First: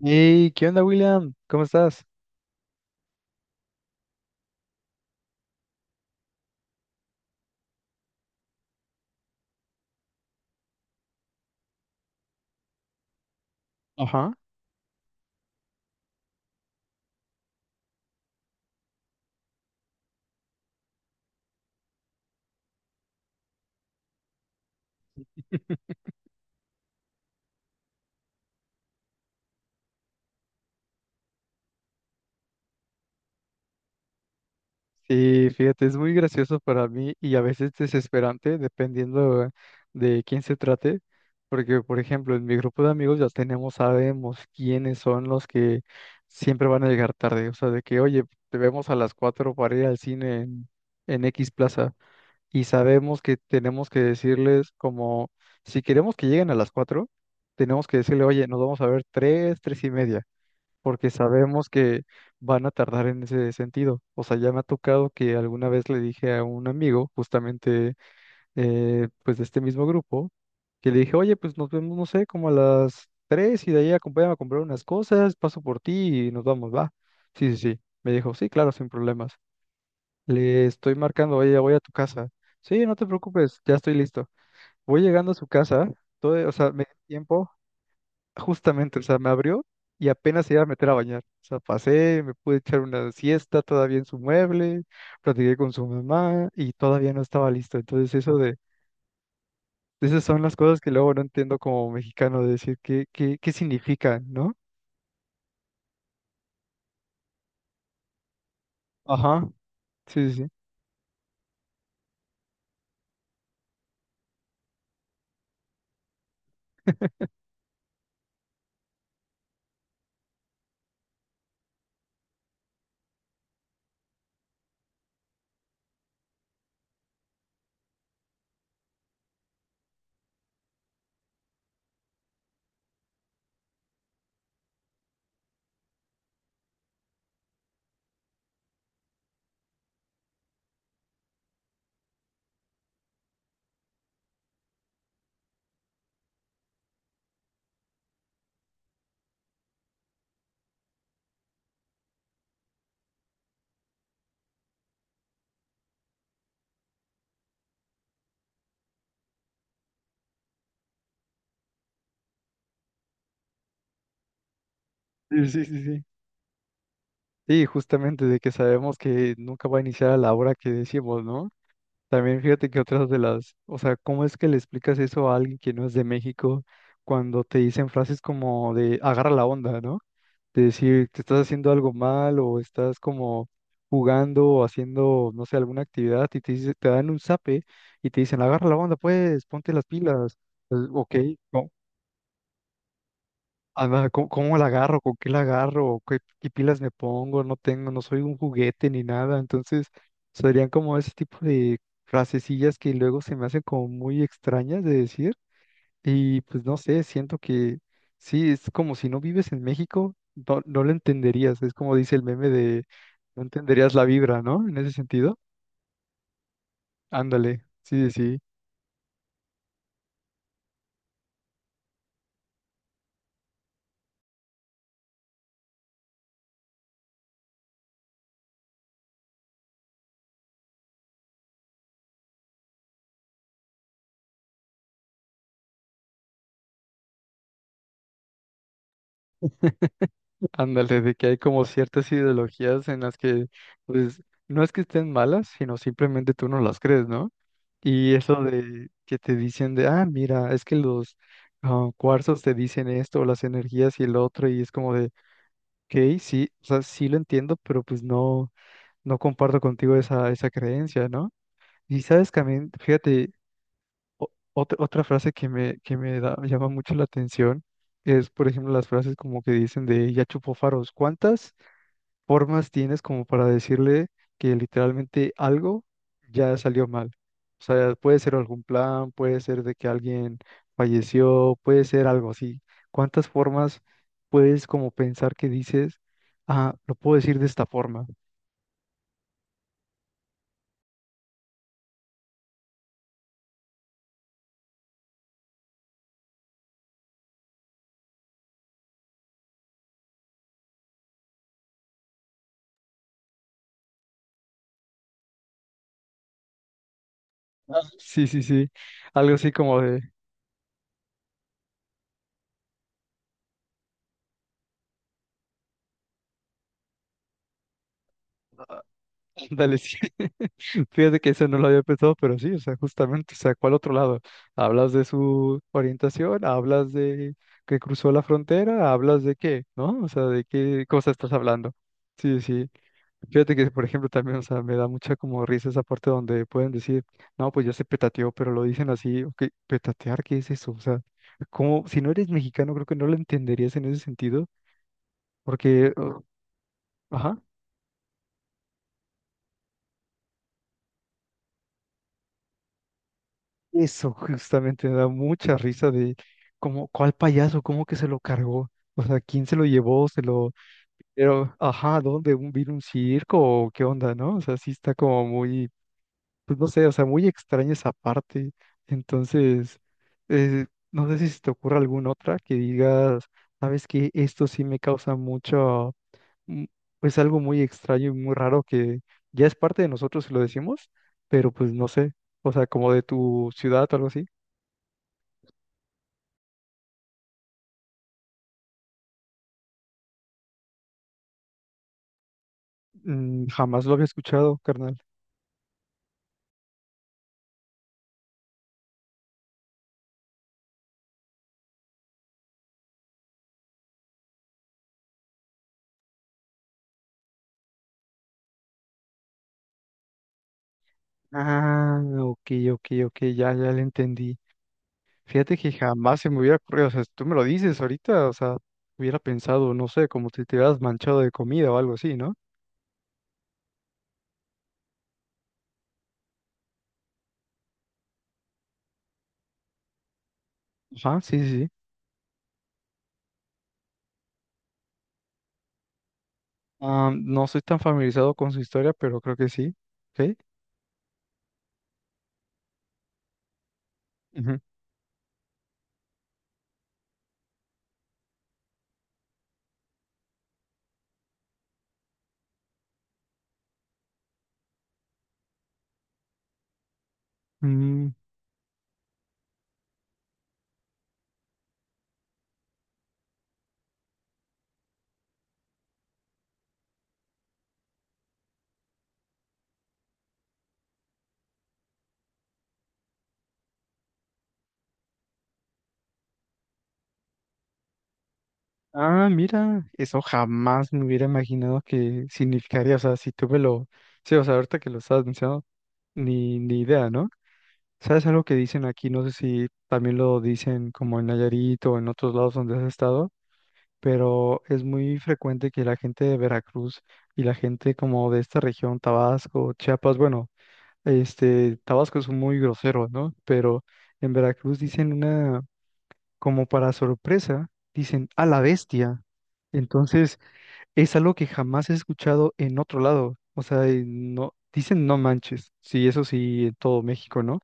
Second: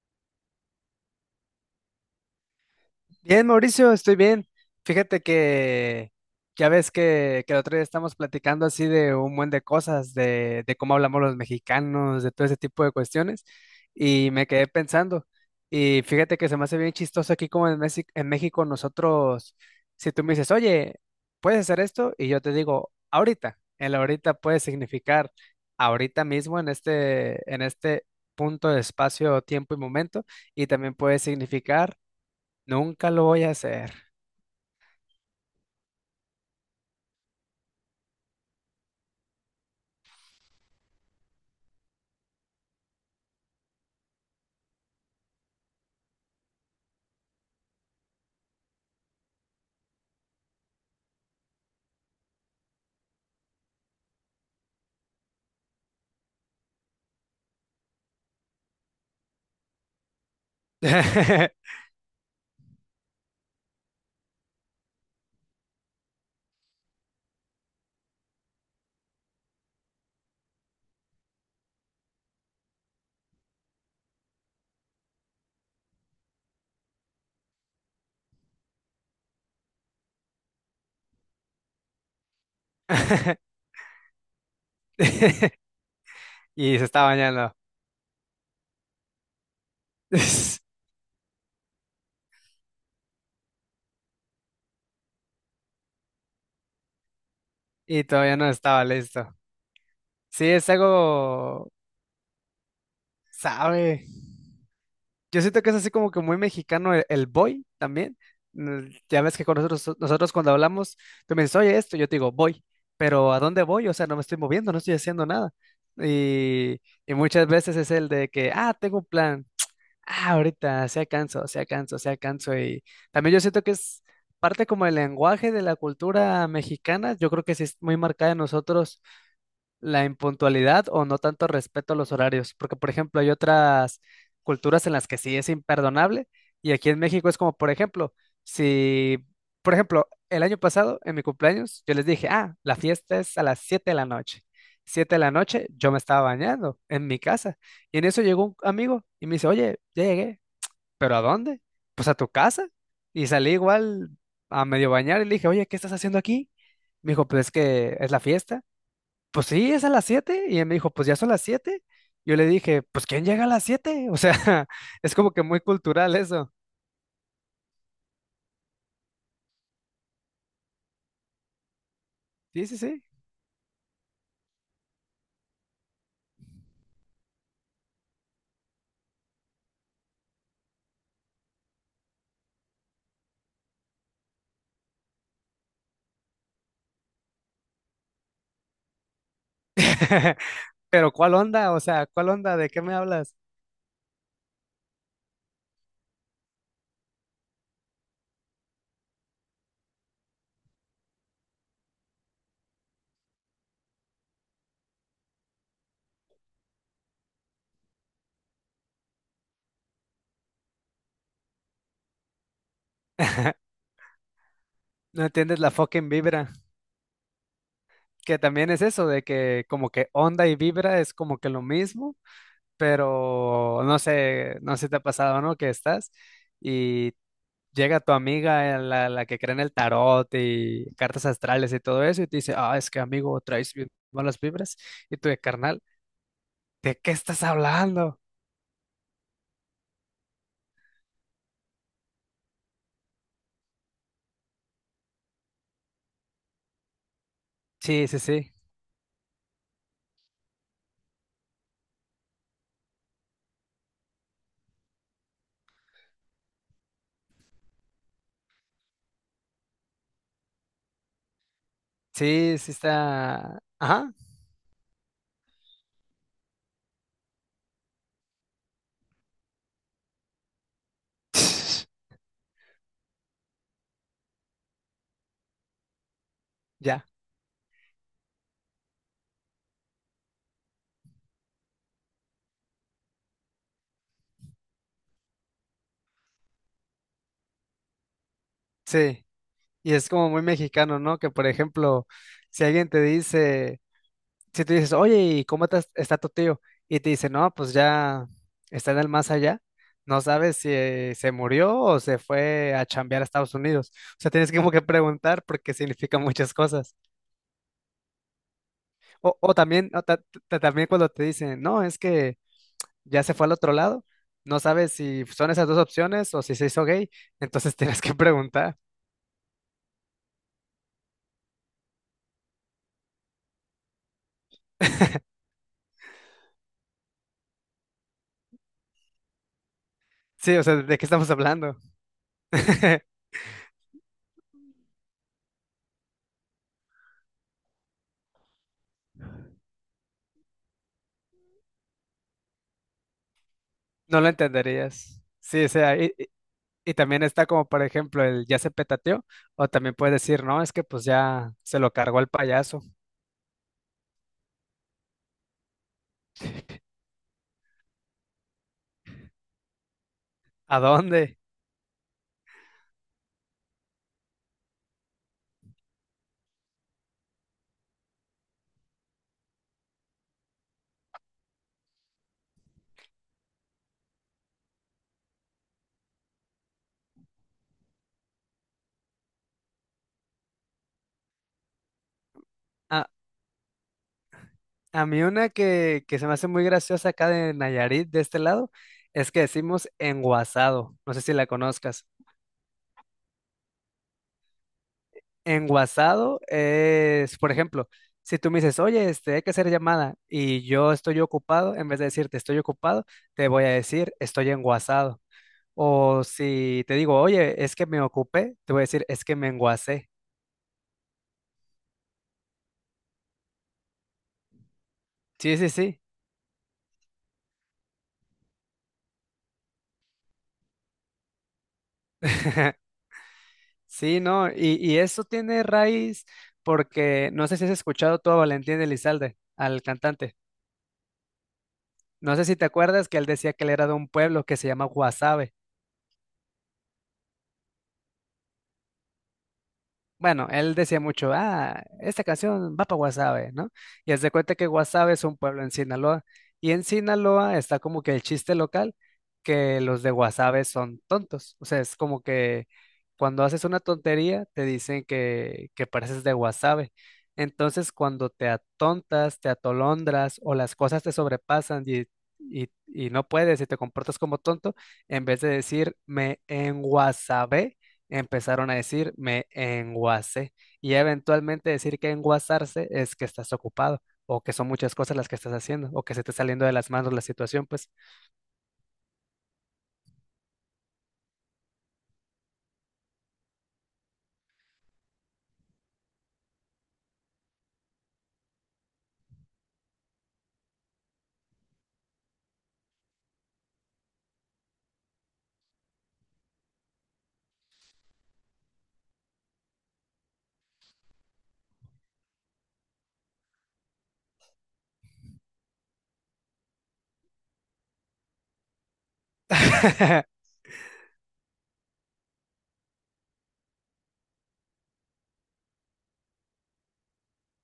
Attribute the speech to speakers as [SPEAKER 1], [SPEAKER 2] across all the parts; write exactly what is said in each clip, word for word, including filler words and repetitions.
[SPEAKER 1] Hey, ¿qué onda, William? ¿Cómo estás?
[SPEAKER 2] Bien, Mauricio, estoy bien. Fíjate que ya ves que, que el otro día estamos platicando así de un buen de cosas, de, de cómo hablamos los mexicanos, de todo ese tipo de cuestiones, y
[SPEAKER 1] Ajá.
[SPEAKER 2] me quedé pensando. Y fíjate que se me hace bien chistoso aquí como en México, en México nosotros, si tú me dices, oye, ¿puedes hacer esto? Y yo te digo, ahorita. El ahorita puede significar ahorita mismo en este, en este punto de espacio, tiempo y momento, y también puede significar nunca lo voy a hacer.
[SPEAKER 1] Sí, fíjate, es muy gracioso para mí y a veces desesperante, dependiendo de quién se trate, porque, por ejemplo, en mi grupo de amigos ya tenemos, sabemos quiénes son los que siempre van a llegar tarde, o sea, de que, oye, te vemos a las cuatro para ir al cine en, en X Plaza y sabemos que tenemos que decirles como, si queremos que lleguen a las cuatro, tenemos que decirle, oye, nos vamos a ver tres, tres y media, porque sabemos que van a tardar en ese sentido. O sea, ya me ha tocado que alguna vez le dije a un amigo, justamente eh, pues de este mismo grupo, que le dije, oye, pues nos vemos, no sé, como a las tres y de ahí acompáñame a comprar unas cosas, paso por ti y nos vamos, va. Sí, sí, sí. Me dijo, sí, claro, sin problemas. Le estoy marcando, oye, ya voy a tu casa. Sí, no te preocupes, ya estoy listo. Voy llegando a su casa, todo, o sea,
[SPEAKER 2] Y
[SPEAKER 1] me
[SPEAKER 2] se
[SPEAKER 1] dio
[SPEAKER 2] está
[SPEAKER 1] tiempo.
[SPEAKER 2] bañando.
[SPEAKER 1] Justamente, o sea, me abrió y apenas se iba a meter a bañar. O sea, pasé, me pude echar una siesta todavía en su mueble, platiqué con su mamá y todavía no estaba listo.
[SPEAKER 2] Y
[SPEAKER 1] Entonces, eso
[SPEAKER 2] todavía no
[SPEAKER 1] de,
[SPEAKER 2] estaba listo.
[SPEAKER 1] esas son
[SPEAKER 2] Sí,
[SPEAKER 1] las
[SPEAKER 2] es
[SPEAKER 1] cosas que luego no entiendo
[SPEAKER 2] algo,
[SPEAKER 1] como mexicano, de decir qué, qué, qué
[SPEAKER 2] sabe.
[SPEAKER 1] significan, ¿no?
[SPEAKER 2] Yo siento que es así como que muy mexicano el, el boy también. Mm, ya ves
[SPEAKER 1] Ajá,
[SPEAKER 2] que con nosotros,
[SPEAKER 1] sí,
[SPEAKER 2] nosotros
[SPEAKER 1] sí,
[SPEAKER 2] cuando hablamos, tú me dices, oye, esto, yo te digo, voy. Pero ¿a dónde voy? O sea, no me estoy moviendo, no estoy haciendo nada. Y, y muchas veces es el de que, ah, tengo un plan. Ah, ahorita, se canso, se canso, se canso. Y también yo siento que es parte como el lenguaje de la cultura mexicana. Yo creo que sí es muy marcada en nosotros la impuntualidad o no tanto respeto a los horarios. Porque, por ejemplo, hay otras culturas en las que sí es imperdonable. Y aquí en México es como, por ejemplo, si, por ejemplo, el año pasado, en mi cumpleaños, yo les dije, ah, la fiesta es a las siete de la noche. Siete de la noche, yo me estaba bañando en mi casa. Y en eso llegó un amigo y me dice, oye, ya llegué. ¿Pero a dónde? Pues a tu casa. Y salí igual a medio bañar y le dije, oye, ¿qué estás haciendo aquí? Me dijo, pues es que es la fiesta. Pues sí, es a las siete. Y él me dijo, pues ya son las siete. Yo le dije, pues ¿quién llega a las siete? O sea, es como que
[SPEAKER 1] sí,
[SPEAKER 2] muy
[SPEAKER 1] sí, sí, sí, sí.
[SPEAKER 2] cultural eso.
[SPEAKER 1] Y justamente de que sabemos que nunca va a iniciar a la hora que decimos, ¿no? También
[SPEAKER 2] Sí,
[SPEAKER 1] fíjate
[SPEAKER 2] sí,
[SPEAKER 1] que
[SPEAKER 2] sí.
[SPEAKER 1] otras de las, o sea, ¿cómo es que le explicas eso a alguien que no es de México cuando te dicen frases como de agarra la onda, ¿no?, de decir te estás haciendo algo mal o estás como jugando o haciendo, no sé, alguna actividad y te dice- te dan un zape y te dicen, agarra la onda, pues, ponte las pilas. Pues,
[SPEAKER 2] Pero
[SPEAKER 1] ok,
[SPEAKER 2] ¿cuál
[SPEAKER 1] ¿cómo?
[SPEAKER 2] onda? O sea, ¿cuál onda? ¿De qué me hablas?
[SPEAKER 1] Ajá, ¿cómo- cómo la agarro? ¿Con qué la agarro? ¿Qué, qué pilas me pongo? No tengo, no soy un juguete ni nada. Entonces, serían como ese tipo de frasecillas que luego se me hacen como muy extrañas de decir y pues no sé, siento que sí, es como si no vives en México, no, no lo entenderías. Es como dice el meme de no entenderías la vibra, ¿no? En ese
[SPEAKER 2] No
[SPEAKER 1] sentido.
[SPEAKER 2] entiendes la fucking vibra.
[SPEAKER 1] Ándale, sí, sí,
[SPEAKER 2] Que también es eso, de que como que onda y vibra es como que lo mismo. Pero no sé, no sé si te ha pasado, ¿no? Que estás y llega tu amiga, eh, la, la que cree en el tarot y cartas astrales y todo eso, y te dice, ah, es que amigo, traes bien malas vibras, y tú de carnal, ¿de qué estás hablando?
[SPEAKER 1] ándale, de que hay como ciertas ideologías en las que, pues, no es que estén malas, sino simplemente tú no las crees, ¿no?
[SPEAKER 2] Sí,
[SPEAKER 1] Y
[SPEAKER 2] sí,
[SPEAKER 1] eso
[SPEAKER 2] sí,
[SPEAKER 1] de que te dicen de, ah, mira, es que los, ah, cuarzos te dicen esto, las energías y el otro, y es como de ok, sí, o sea, sí lo entiendo, pero pues no. No comparto contigo esa, esa creencia, ¿no? Y sabes
[SPEAKER 2] sí,
[SPEAKER 1] también,
[SPEAKER 2] sí
[SPEAKER 1] fíjate,
[SPEAKER 2] está, ajá.
[SPEAKER 1] o- otra, otra frase que me, que me da- llama mucho la atención es, por ejemplo, las frases como que dicen de ya chupó faros. ¿Cuántas formas tienes como para decirle que literalmente algo ya salió
[SPEAKER 2] Ya,
[SPEAKER 1] mal? O sea, puede ser algún plan, puede ser de que alguien falleció, puede ser algo así. ¿Cuántas formas puedes como pensar que dices, ah, lo puedo decir de esta forma?
[SPEAKER 2] sí, y es como muy mexicano, ¿no? Que por ejemplo, si alguien te dice si tú dices, oye, ¿y cómo te- está tu tío? Y te dice, no, pues ya está en el más allá. No sabes si eh, se murió o se fue a chambear a Estados Unidos. O sea, tienes que como que preguntar porque significa muchas cosas.
[SPEAKER 1] Ah, sí, sí, sí. Algo
[SPEAKER 2] O,
[SPEAKER 1] así
[SPEAKER 2] o
[SPEAKER 1] como
[SPEAKER 2] también,
[SPEAKER 1] de,
[SPEAKER 2] o ta- ta- también cuando te dicen, no, es que ya se fue al otro lado. No sabes si son esas dos opciones o si se hizo gay. Entonces tienes que preguntar.
[SPEAKER 1] ah, ándale, sí. Fíjate que eso no lo había pensado, pero sí, o sea, justamente, o sea, ¿cuál otro lado? Hablas de su orientación, hablas de que cruzó la frontera, hablas de qué, ¿no? O sea, ¿de
[SPEAKER 2] Sí, o sea,
[SPEAKER 1] qué
[SPEAKER 2] ¿de qué
[SPEAKER 1] cosa
[SPEAKER 2] estamos
[SPEAKER 1] estás hablando?
[SPEAKER 2] hablando?
[SPEAKER 1] Sí, sí. Fíjate que, por ejemplo, también, o sea, me da mucha como risa esa parte donde pueden decir, no, pues ya se petateó, pero lo dicen así, ok, petatear, ¿qué es eso? O sea, como, si no eres mexicano, creo que no lo entenderías en ese
[SPEAKER 2] No lo
[SPEAKER 1] sentido,
[SPEAKER 2] entenderías. Sí, o
[SPEAKER 1] porque,
[SPEAKER 2] sea, i-
[SPEAKER 1] o-
[SPEAKER 2] Y también
[SPEAKER 1] ajá.
[SPEAKER 2] está como, por ejemplo, el ya se petateó, o también puedes decir, no, es que pues ya se lo cargó el payaso.
[SPEAKER 1] Eso justamente me da mucha risa de cómo, ¿cuál payaso? ¿Cómo que se lo cargó? O sea, ¿quién se lo llevó? Se lo,
[SPEAKER 2] ¿A dónde?
[SPEAKER 1] pero, ajá, ¿dónde? ¿Un vino un circo? ¿O qué onda, no? O sea, sí está como muy, pues no sé, o sea, muy extraña esa parte. Entonces, eh, no sé si se te ocurre alguna otra que digas, sabes que esto sí me causa mucho, mm, pues algo muy extraño y muy raro que ya es parte de nosotros si lo decimos, pero pues no sé, o sea, como de
[SPEAKER 2] A,
[SPEAKER 1] tu ciudad o algo así.
[SPEAKER 2] a mí una que, que se me hace muy graciosa acá de Nayarit, de este lado, es que decimos enguasado, no sé si la conozcas.
[SPEAKER 1] Mm, jamás lo había escuchado, carnal.
[SPEAKER 2] Enguasado es, por ejemplo, si tú me dices, oye, este, hay que hacer llamada, y yo estoy ocupado, en vez de decirte estoy ocupado, te voy a decir estoy enguasado. O si te digo, oye, es que me ocupé, te voy a decir es que me enguasé.
[SPEAKER 1] Ah, ok, ok, ok, ya, ya le entendí. Fíjate
[SPEAKER 2] Sí, sí,
[SPEAKER 1] que
[SPEAKER 2] sí.
[SPEAKER 1] jamás se me hubiera ocurrido, o sea, si tú me lo dices ahorita, o sea, hubiera pensado, no sé, como si te hubieras manchado de comida o algo así, ¿no?
[SPEAKER 2] Sí, no, y, y eso tiene raíz porque no sé si has escuchado tú a Valentín Elizalde, al cantante.
[SPEAKER 1] Ajá, sí, sí, sí.
[SPEAKER 2] No sé si te acuerdas que él decía que él era de un pueblo que se llama Guasave.
[SPEAKER 1] Ah, no soy tan familiarizado con su historia, pero creo que sí. ¿Sí?
[SPEAKER 2] Bueno, él decía mucho, ah, esta canción va para Guasave, ¿no? Y haz de cuenta
[SPEAKER 1] Ujú.
[SPEAKER 2] que Guasave es un pueblo en Sinaloa. Y en Sinaloa está como que el chiste local que los de Guasave son tontos. O sea, es como que cuando haces una tontería te dicen que, que pareces de Guasave. Entonces,
[SPEAKER 1] Mm,
[SPEAKER 2] cuando te atontas, te atolondras o las cosas te sobrepasan y, y, y no puedes y te comportas como tonto, en vez de decir me enguasabé, empezaron a decir me enguacé y eventualmente decir que enguasarse es que estás ocupado o que son muchas cosas las que estás haciendo o que se te está saliendo de las manos la situación, pues.
[SPEAKER 1] ah, mira, eso jamás me hubiera imaginado que significaría, o sea, si tú me lo, sí, o sea, ahorita que lo estás mencionando, ni, ni idea, ¿no? ¿Sabes algo que dicen aquí? No sé si también lo dicen como en Nayarit o en otros lados donde has estado, pero es muy frecuente que la gente de Veracruz y la gente como de esta región, Tabasco, Chiapas, bueno, este, Tabasco es muy grosero, ¿no? Pero en Veracruz dicen una, como para sorpresa, dicen a la bestia. Entonces, es algo que jamás he escuchado en otro lado. O sea, eh, no, dicen no manches, sí, eso sí, en todo México, ¿no?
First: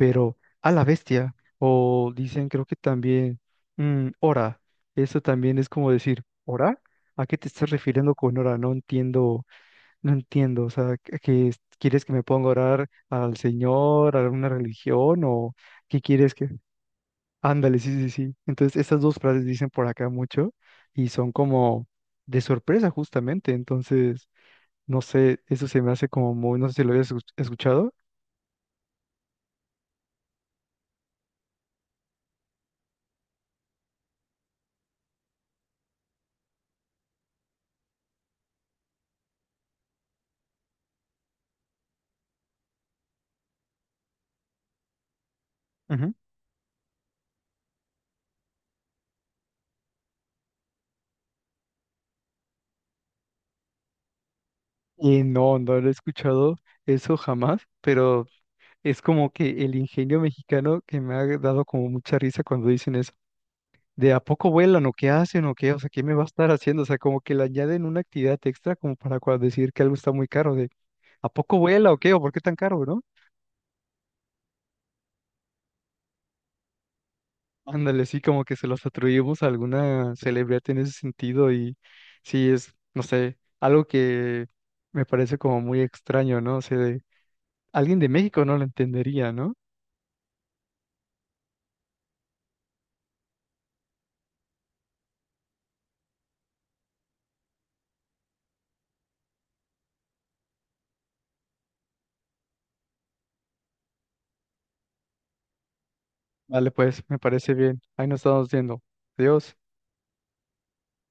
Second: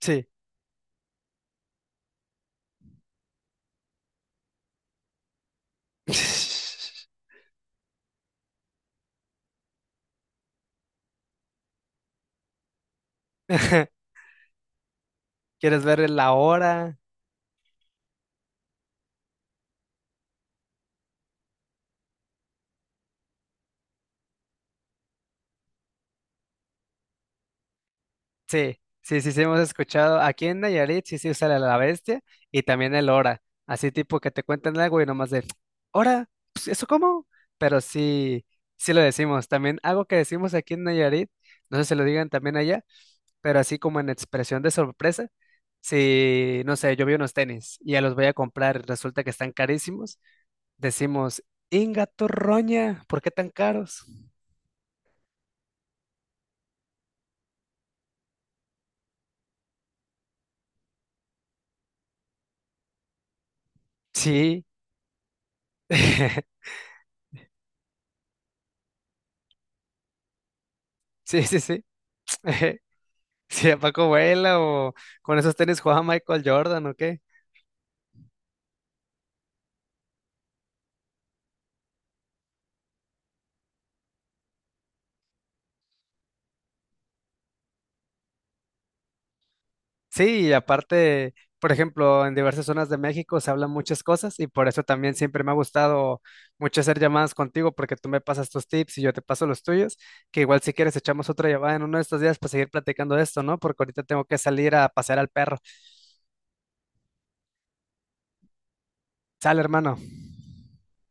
[SPEAKER 2] Sí.
[SPEAKER 1] a la bestia, o dicen creo que también, mm, hora, eso también es como decir, ¿hora? ¿A qué te estás refiriendo con hora? No entiendo, no entiendo, o sea, ¿qué qué es- quieres que me ponga a orar al Señor, a alguna religión, o
[SPEAKER 2] ¿Quieres
[SPEAKER 1] qué
[SPEAKER 2] ver la
[SPEAKER 1] quieres que...
[SPEAKER 2] hora?
[SPEAKER 1] Ándale, sí, sí, sí. Entonces, estas dos frases dicen por acá mucho y son como de sorpresa justamente. Entonces, no sé, eso se me hace como muy, no sé si lo habías escuch- escuchado.
[SPEAKER 2] Sí, sí, sí, sí, hemos escuchado. Aquí en Nayarit sí se usa la la bestia y también el hora. Así tipo que te cuentan algo y nomás de, ¿hora? Pues, ¿eso cómo? Pero sí, sí lo decimos. También algo que decimos aquí en Nayarit, no sé si lo digan también allá, pero así como en expresión de sorpresa,
[SPEAKER 1] Ujú.
[SPEAKER 2] si, no sé, yo vi unos tenis y ya los voy a comprar, resulta que están carísimos, decimos, Inga Torroña, ¿por qué tan caros?
[SPEAKER 1] Y no, no lo he escuchado eso jamás, pero es como que el ingenio mexicano que me ha dado como mucha risa cuando dicen eso. ¿De a poco
[SPEAKER 2] Sí,
[SPEAKER 1] vuelan o qué hacen o qué? O sea, ¿qué me va a estar haciendo? O sea, como que le añaden una actividad extra como para cua- decir que algo está muy caro. De ¿a
[SPEAKER 2] sí,
[SPEAKER 1] poco
[SPEAKER 2] sí, sí.
[SPEAKER 1] vuela o qué? ¿O por qué tan caro, no?
[SPEAKER 2] Sí, a Paco Vela o con esos tenis jugaba Michael Jordan, ¿o qué?
[SPEAKER 1] Ándale, sí, como que se los atribuimos a alguna celebridad en ese sentido y sí es, no sé, algo que me parece como muy extraño, ¿no? O sea, de- alguien de México no lo entendería, ¿no?
[SPEAKER 2] Sí, y aparte, por ejemplo, en diversas zonas de México se hablan muchas cosas y por eso también siempre me ha gustado mucho hacer llamadas contigo porque tú me pasas tus tips y yo te paso los tuyos, que igual si quieres echamos otra llamada en uno de estos días para seguir platicando de esto, ¿no? Porque ahorita tengo que salir a pasear al perro.
[SPEAKER 1] Vale, pues me parece bien. Ahí nos estamos viendo. Adiós.
[SPEAKER 2] Sale, hermano.